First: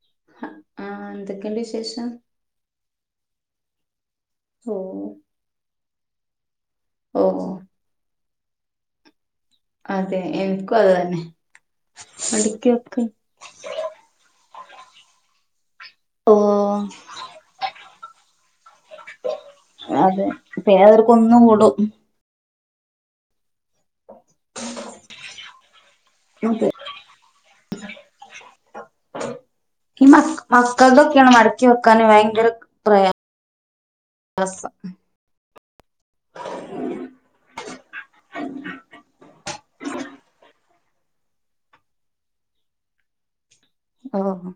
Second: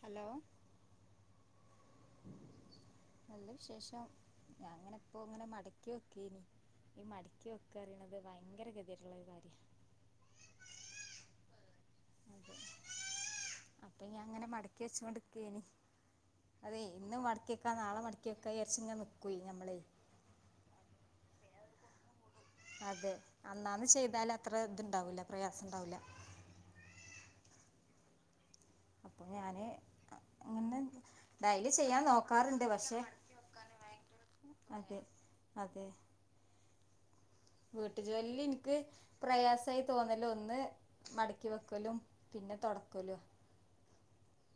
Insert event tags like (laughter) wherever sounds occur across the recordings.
Hello ആഹ എന്തൊക്കെയുണ്ട് വിശേഷം നല്ല വിശേഷം ഞാ ഓ അങ്ങനെ ഇപ്പോ ഇങ്ങനെ മടക്കി വെക്കനി ഈ ഓ മടക്ക് വെക്ക അറിയണത് ഭയങ്കര ഗതയിട്ള്ളൊരു കാര്യമാണ് അതെ എനിക്കും അത് തന്നെ അതെ മടക്കി അപ്പൊ ഞാൻ അങ്ങനെ മടക്കി വെച്ചോണ്ടിരിക്കേനി ഓ അതെ ഇന്ന് മടക്കിയക്കാ നാളെ മട ക്കെ ച്ചാരിച്ച് നിൽക്കും നമ്മളെയ് അപ്പൊ അതങ്ങ് കുന്ന് കൂടും അതെ അന്നാന്ന് ചെയ്താല് അത്ര ഇതുണ്ടാവില്ല പ്രയാസംണ്ടാവൂല്ല അതെ അപ്പൊ ഞാന് ഈ മ അങ്ങനെ മക്കളതൊക്കെയാണ് മടക്കി ഡയലി ചെയ്യാൻ വെക്കാന് ഭയങ്കര നോക്കാറുണ്ട് പക്ഷെ (unintelligible) ഡ്രസ്റ്റോ അതെ അതെ (inaudible) വീട്ടു ജോലിൽ എനിക്ക് പ്രയാസമായി തോന്നല്ല് ഒന്ന് മടക്കി വെക്കലും പിന്നെ തൊടക്കലും ഓഹ്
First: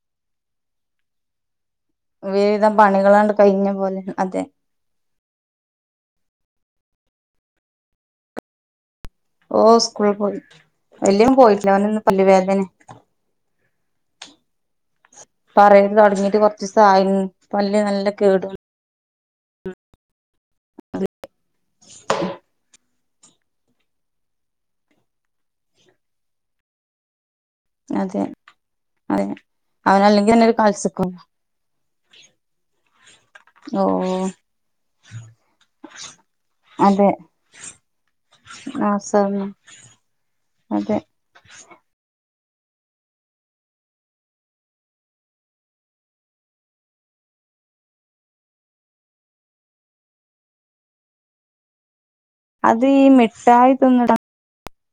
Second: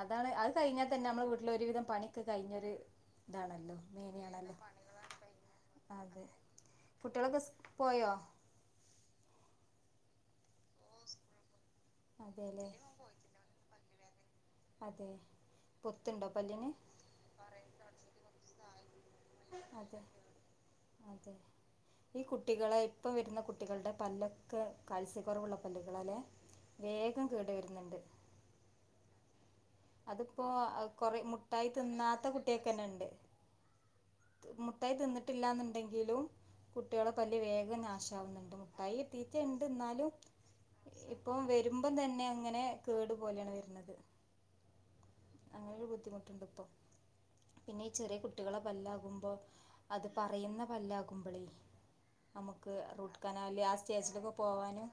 അതാണ് അത് കഴിഞ്ഞാൽ തന്നെ നമ്മൾ വീട്ടിലെ ഒരുവിധം പണി കഴിഞ്ഞരു ഒരുവിധം പണികളാണ്ട് കഴിഞ്ഞ ഇതാണല്ലോ പോലെ അതെ മേനയാണല്ലോ അതെ കുട്ടികളൊക്കെ പോയോ ഓഹ സ്കൂളിൽ പോയി വല്യോൻ പോയിട്ടില്ല ഓന് അതെല്ലെ പറയത് പൊത്തുണ്ടോ തുടങ്ങിട്ട് പല്ലിന് കൊറച്ച്സായ പല്ല് നല്ല കേടു അതെ അതെ ഈ കുട്ടികളെ ഇപ്പം വരുന്ന കുട്ടികളുടെ പല്ലൊക്കെ കാൽസ്യക്കുറവുള്ള പല്ലുകളാലെ വേഗം കേടു വരു- അതെ അതെ അവനല്ലെങ്കിൽ അതിപ്പോ തന്നെ ഒരു കൊറെ കാൽസ്യക്കുറവാ മുട്ടായി തിന്നാത്ത കുട്ടിക്കെന്നെ ഇണ്ട് ഓഹ് മുട്ടായി തിന്നിട്ടില്ലന്നുണ്ടെങ്കിലും അതെ കുട്ടികളെ പല്ല്‌ വേഗം നാശാവുന്നുണ്ട് ആ മുട്ടായി സാറിന് എത്തീട്ട്ണ്ട് എന്നാലും അതെ ഇപ്പം വരുമ്പം തന്നെ അങ്ങനെ കേടു പോലെയാണ് വരുന്നത് അങ്ങനെൊരു ബുദ്ധിമുട്ടുണ്ട് ഇപ്പൊ പിന്നെ ഈ ചെറിയ കുട്ടികളെ പല്ലാകുമ്പോ അത് പറിയുന്ന പല്ല് ആകുമ്പളേ നമുക്ക് അത് ഈ റൂട്ട് കനാല് മിഠായി ആ തിന്നിട സ്റ്റേജിലൊക്കെ പോവാനും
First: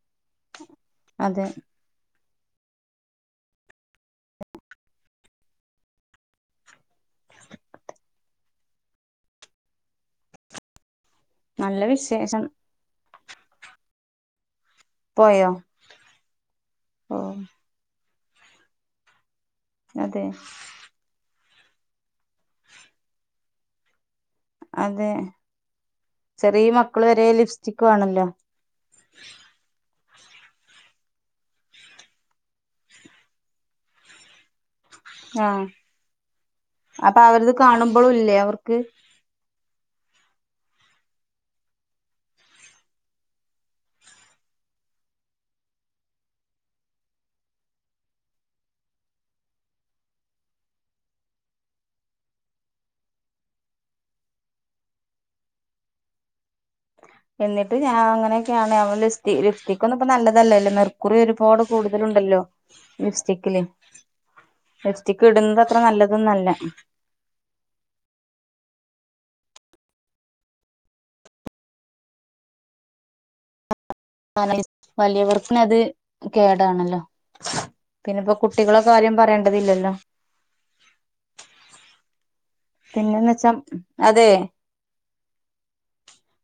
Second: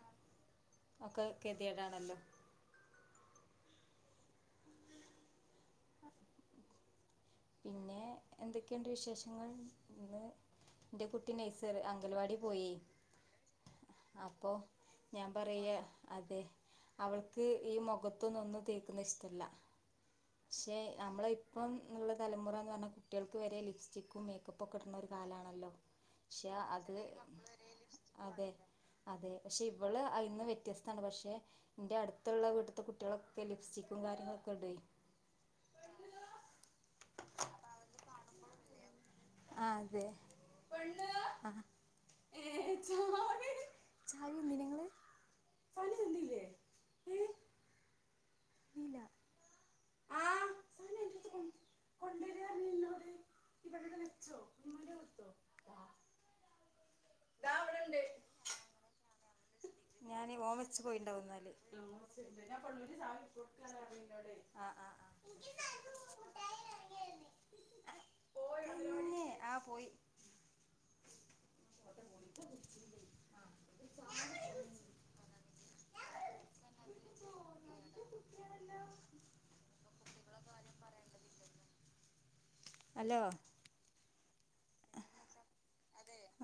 ഒക്കെ അതെ കെതിയേടണല്ലോ (inaudible) പിന്നെ എന്തൊക്കെയുണ്ട് വിശേഷങ്ങൾ ഇന്ന് എന്റെ കുട്ടി നെയ്സ നല്ല അംഗൽവാടി വിശേഷം പോയി അപ്പൊ ഞാൻ പോയോ പറയ അതെ ഓ അവൾക്ക് ഈ മുഖത്തൊന്നൊന്നും തേക്കുന്ന ഇഷ്ടമല്ല അതെ പക്ഷെ നമ്മള ഇപ്പം ഉള്ള തലമുറ എന്ന് പറഞ്ഞാൽ കുട്ടികൾക്ക് വരെ ലി പ്പ്സ്റ്റിക്കും മേക്കപ്പും ഒക്കെ ഇടുന്ന ഒരു അതെ കാലാണല്ലോ പക്ഷെ ചെറിയ അത് മക്കള് വരെ ലിപ്സ്റ്റിക് വേണല്ലോ അതെ അതെ പക്ഷെ ഇവള് അയിന്ന് വ്യത്യസ്താണ് പക്ഷേ എന്റെ അടുത്തുള്ള വീട്ടത്തെ കുട്ടികളൊക്കെ ലിപ്സ്റ്റിക്കും കാര്യങ്ങളൊക്കെ ഇടുയി ആഹ അപ്പൊ അവരത് കാണുമ്പോഴും ഇല്ലേ അവർക്ക് ആഹ അതെ ആഹ ഏഹ് ചാവീ എട് ചാവീ താന്നീനോ നിങ്ങള്? ഫാലു തന്നില്ലേ ഏഹ്. ഇല. ആഹ് കൊണ്ട് വര്യാ പറഞ്ഞ് ഇന്നോട്. നീ ഇവിടെ വച്ചോ (unintelligible) കൊടുത്തോ. ദാ എന്നിട്ട് ഇവിടെ ഞാൻ ഉണ്ട് അങ്ങനെയൊക്കെയാണ് അവളു സ് ലിപ്സ്റ്റിക് ഒന്നും ഇപ്പോ ഞാൻ ഓൻ നല്ലതല്ലല്ലോ വെച്ച് മെർക്കുറി പോയിണ്ടാവും എന്നാല് ഒരുപാട് കൂടുതലുണ്ടല്ലോ ഞാൻ കൊണ്ടുവരും സാധനം ലിപ്സ്റ്റിക്കില്. കൊടുക്കാന്ന് പറഞ്ഞു നിന്നോട് ആഹ് ആഹ് ലിപ്സ്റ്റിക് ഇടുന്നത് അത്ര നല്ലത് തോന്നുവല്ല. പോയോ കുഞ്ഞേ ആഹ് പോയി. ആഹ്. ആഹ് വലിയവർക്കുള്ളത് കേടാണല്ലോ. പിന്നെപ്പോ കുട്ടികളുടെ കാര്യം പറയേണ്ടതില്ലല്ലോ. നിങ്ങടെ കാര്യം പറയേണ്ടതില്ലല്ലോ. പിന്നെന്ന് വെച്ചാ അതെ.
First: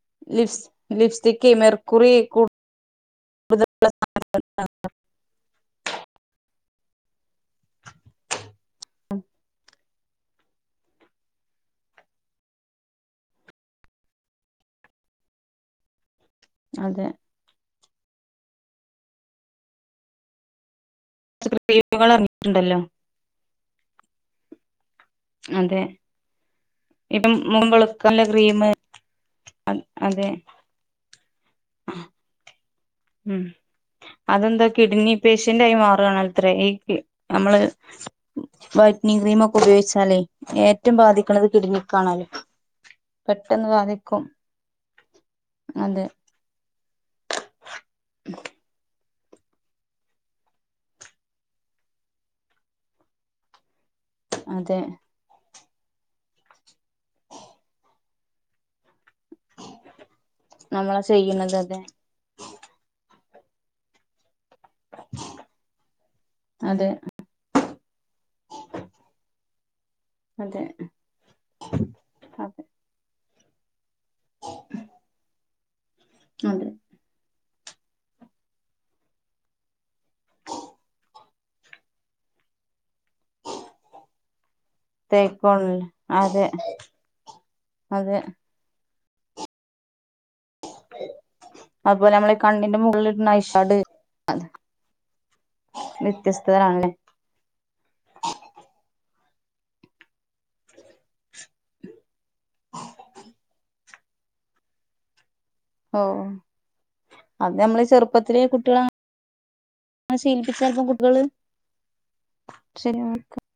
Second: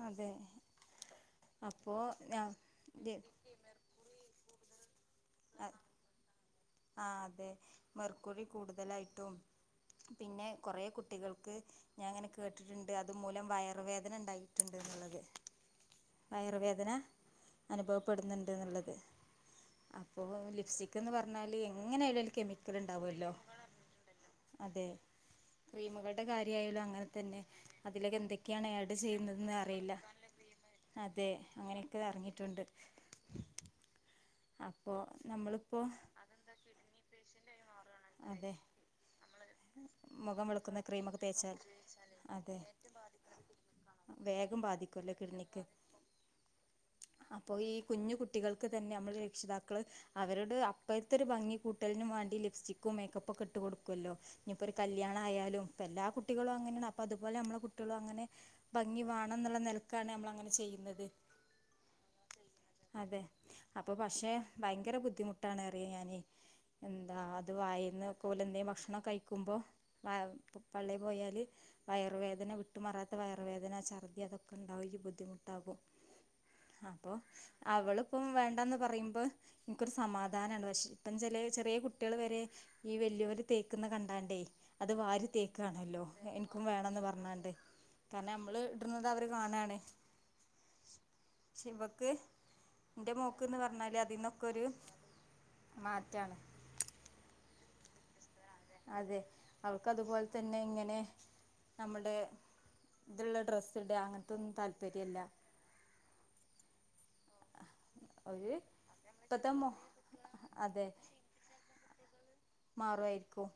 അതെ ലിപ് ലിപ്സ്റ്റിക്ക് മെർകുറി കൂട് തല്. ആ ആഹ് അതെ മെർക്കുറി കൂടുതലായിട്ടും. പിന്നെ കുറെ കുട്ടികൾക്ക്. ഞാൻ ഇങ്ങനെ കേട്ടിട്ടുണ്ട് അതുമൂലം വയറ് വേദന ഉണ്ടായിട്ടുണ്ട് എന്നുള്ളത്. വയറുവേദന അതെ അനുഭവപ്പെടുന്നുണ്ട് എന്നുള്ളത്. അപ്പോ ലിപ്സ്റ്റിക് എന്ന് പറഞ്ഞാല് ക്രീമുകൾ എങ്ങനെയാലും അതിൽ കെമിക്കൽ ഇറങ്ങിയിട്ടുണ്ടല്ലോ ഉണ്ടാവൂല്ലോ. അതെ അതെ ക്രീമുകളുടെ കാര്യയാലോ അങ്ങ അങ്ങനെ ഇപ്പം തന്നെ മുഖം അതിലൊക്കെ വെളുക്കാനുള്ള ക്രീം എന്തൊക്കെയാണ് ആഡ് ചെയ്യുന്നത് എന്ന് അറിയില്ല. അതെ അതെ അങ്ങനെയൊക്കെ ഇറങ്ങിട്ടുണ്ട്. ഉം അതെന്താ കിഡ്നി പേഷ്യന്റ് ആയി നമ്മളിപ്പോൾ മാറുവാണ് അത്ര ഈ നമ്മള് അതെ വൈറ്റ്നിങ്ങ് ക്രീമോക്കെ ഉപയോഗിച്ചാലേ മുഖം വെളുക്കുന്ന ഏറ്റവും ക്രീമൊക്കെ ബാധിക്കണത് തേച്ചാൽ കിഡ്നിക്ക്. അതെ ബാധിക്കും വേഗം ബാധിക്കുല്ലോ കിഡനിക്ക്. അതെ (inaudible) അപ്പൊ ഈ കുഞ്ഞു കുട്ടികൾക്ക് തന്നെ നമ്മള് രക്ഷിതാക്കള് അവരോട് അപ്പഴത്തെ ഒരു ഭംഗി കൂട്ട ട്ടലിന് വേണ്ടി ലിപ്സ്റ്റിക്കും മേക്കപ്പൊക്കെ ഇട്ട് കൊടുക്കുവല്ലോ ഇനിയിപ്പോരു അതെ കല്യാണ ണം ആയാലും ഇപ്പോ എല്ലാ കുട്ടികളും അങ്ങനെയാണ് അപ്പ അതുപോലെ നമ്മളെ കുട്ടികളും അങ്ങനെ. ഭംഗി വേണം എന്നുള്ള നിലക്കാണ് നമ്മൾ അങ്ങനെ നമ്മളാ ചെയ്യുന്നത്. ചെയ്യണത് അതെ അതെ അപ്പൊ പക്ഷെ ഭയങ്കര ബുദ്ധിമുട്ടാണ് അറിയ ഞാനേ. അതെ എന്താ അത് വായിന്ന് പോലെ എന്തെലും ഭക്ഷണം ഒക്കെ കഴിക്കുമ്പോൾ അതെ പള്ളേ പോയാല് വയറുവേദന അതെ വിട്ടുമാറാത്ത വയറുവേദന, ഛർദി അതൊക്കെ ഉണ്ടാവും ഈ ബുദ്ധിമുട്ട് ഉണ്ടാകും. അതെ. അപ്പോ അവളിപ്പം വേണ്ടന്ന് പറയുമ്പോ എനിക്കൊരു സമാധാനമാണ് പക്ഷെ ഇപ്പം ചിലേ ചെറിയ കുട്ടികൾ വരെ ഈ വലിയവര് തേക്കുന്നത് കണ്ടാണ്ടേ. അത് വാരി തേക്കോണ തേക്കു വാണല്ലോ അതെ എനിക്കും വേണമെന്ന് പറഞ്ഞാണ്ട് അതെ കാരണം നമ്മള് ഇട്ടുന്നത് അവര് കാണുകാണ്. ശിവക്ക് അതുപോലെ നമ്മളെ കണ്ണിന്റെ എന്റെ മുകളിലിടുന്ന മോക്ക്ന്ന് ഐഷാഡ് പറഞ്ഞാല് അതിൽ നിന്നൊക്കെ ഒരു മാറ്റാണ് വ്യത്യസ്തത ആണല്ലേ. അതെ അവൾക് അതുപോലെ തന്നെ ഇങ്ങനെ നമ്മുടെ ഇതുള്ള ഡ്രസ്സ് ഇടുക അങ്ങനത്തോന്നും താല്പര്യം ഇല്ല. ഓഹ് അത് നമ്മള് ചെറുപ്പത്തിലെ ഒരു കുട്ടികളെ അങ്ങ്. ഇപ്പത്തെ മോ അത് ശീലിപ്പിച്ച ചിലപ്പം അതെ കുട്ടികള്. ശരിയാണ് മാറുവായിരിക്കും.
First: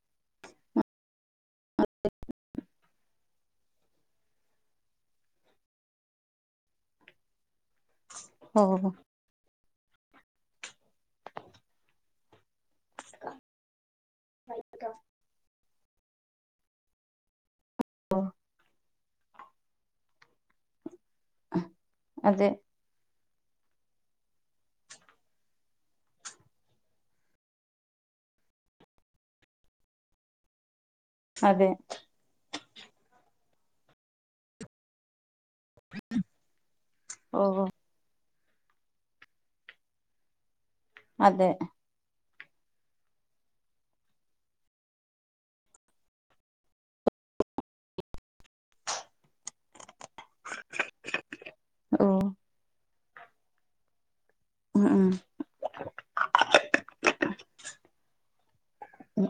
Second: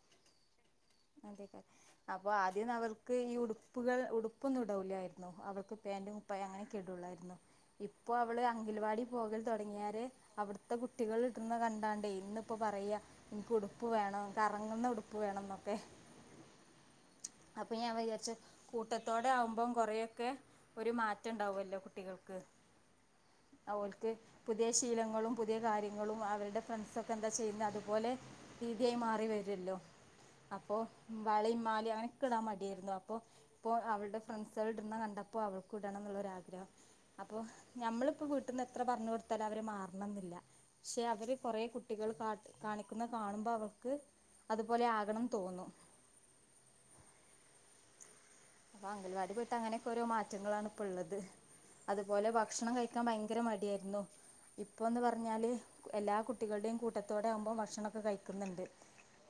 അതേകാരം. അപ്പം ആദ്യന്നവർക്ക് ഈ ഉടുപ്പുകൾ ഉടുപ്പൊന്നും ഇടു ലായിരുന്നു അവൾക്ക് പേന്റ് പായാ അങ്ങനെയൊക്കെ ഇടുള്ളായിരുന്നു ഇപ്പോ അവള് ഓ അങ്കൽവാടി പോകൽ തൊട്ങ്ങ്യാരെ അവിട് ത്തെ കുട്ടികൾ ഇട്ന്ന കണ്ടാണ്ടേ ഇന്നിപ്പ പറയ ഇൻക്ക് ഉടു പ്പ് വേണം കറങ്ങുന്ന ഉടുപ്പ് വേണം എന്നൊക്കെ. അപ്പൊ ഞാൻ വിചാരിച്ച് കൂട്ടത്തോടെ ആവുമ്പം കൊറൊയൊക്കെ ഒരു മാറ്റം ഇണ്ടാവല്ലോ കുട്ടികൾക്ക്. അതെ ഓൽക്ക് പുതിയ ശീലങ്ങളും പുതിയ കാര്യങ്ങളും അവര്ടെ ഫ്രണ്ട്സൊക്കെ എന്താ ചെയ്യ്ന്നെ അതുപോലെ രീതിയായി മാറി വരൊല്ലോ അപ്പൊ വളീം അതെ മാലിം അങ്ങനെ ക്കെ ഇടാൻ മട്യായ്രുന്നു അപ്പോ ഇപ്പോൾ അവൾടെ ഫ്രണ്ട്സൾ ഇട് ണ കണ്ടപ്പോ അവൾ കുടണം എന്നുള്ള ആഗ്രഹം അപ്പോ ഓ നമ്മളിപ്പോവി വീട്ട്ന്ന് എത്ര പർഞ് കൊട്ത്താലും അവര് മാറണംന്നില്ല ക്ഷെ അവര് അതെ കൊറേ കു ട്ടികൾ കാ കാണിക്കുന്നെ കാണുമ്പ അവൾക്ക് അതുപോലെ ആകണം തോന്നും. അപ്പ അംഗൽവാടി പോയ്ട്ട് അങ്ങനെയൊക്ക ഓരോ മാറ്റങ്ങളാണ് ഇപ്പ ഇള്ളത് ഓ അതുപോലെഭ ക്ഷണം കഴിക്കാൻ ഭയങ്കര മടിയാര് ന്നു. ഉം ഇപ്പൊന്ന് ഉം പർഞ്ഞാല് എല്ലാ കുട്ടികൾടെയും കൂട്ടത്തോടെ ആവുമ്പോ ഭക്ഷണൊക്കെ കഴിക്ക് ന്ന്‌ണ്ട്. മ്.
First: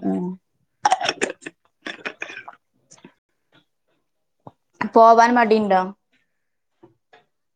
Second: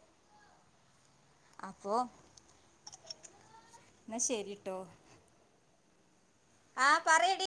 അപ്പൊ ഇന്നാ ശെരി പോവാൻ മടിണ്ടോ? ആ പറയെടി.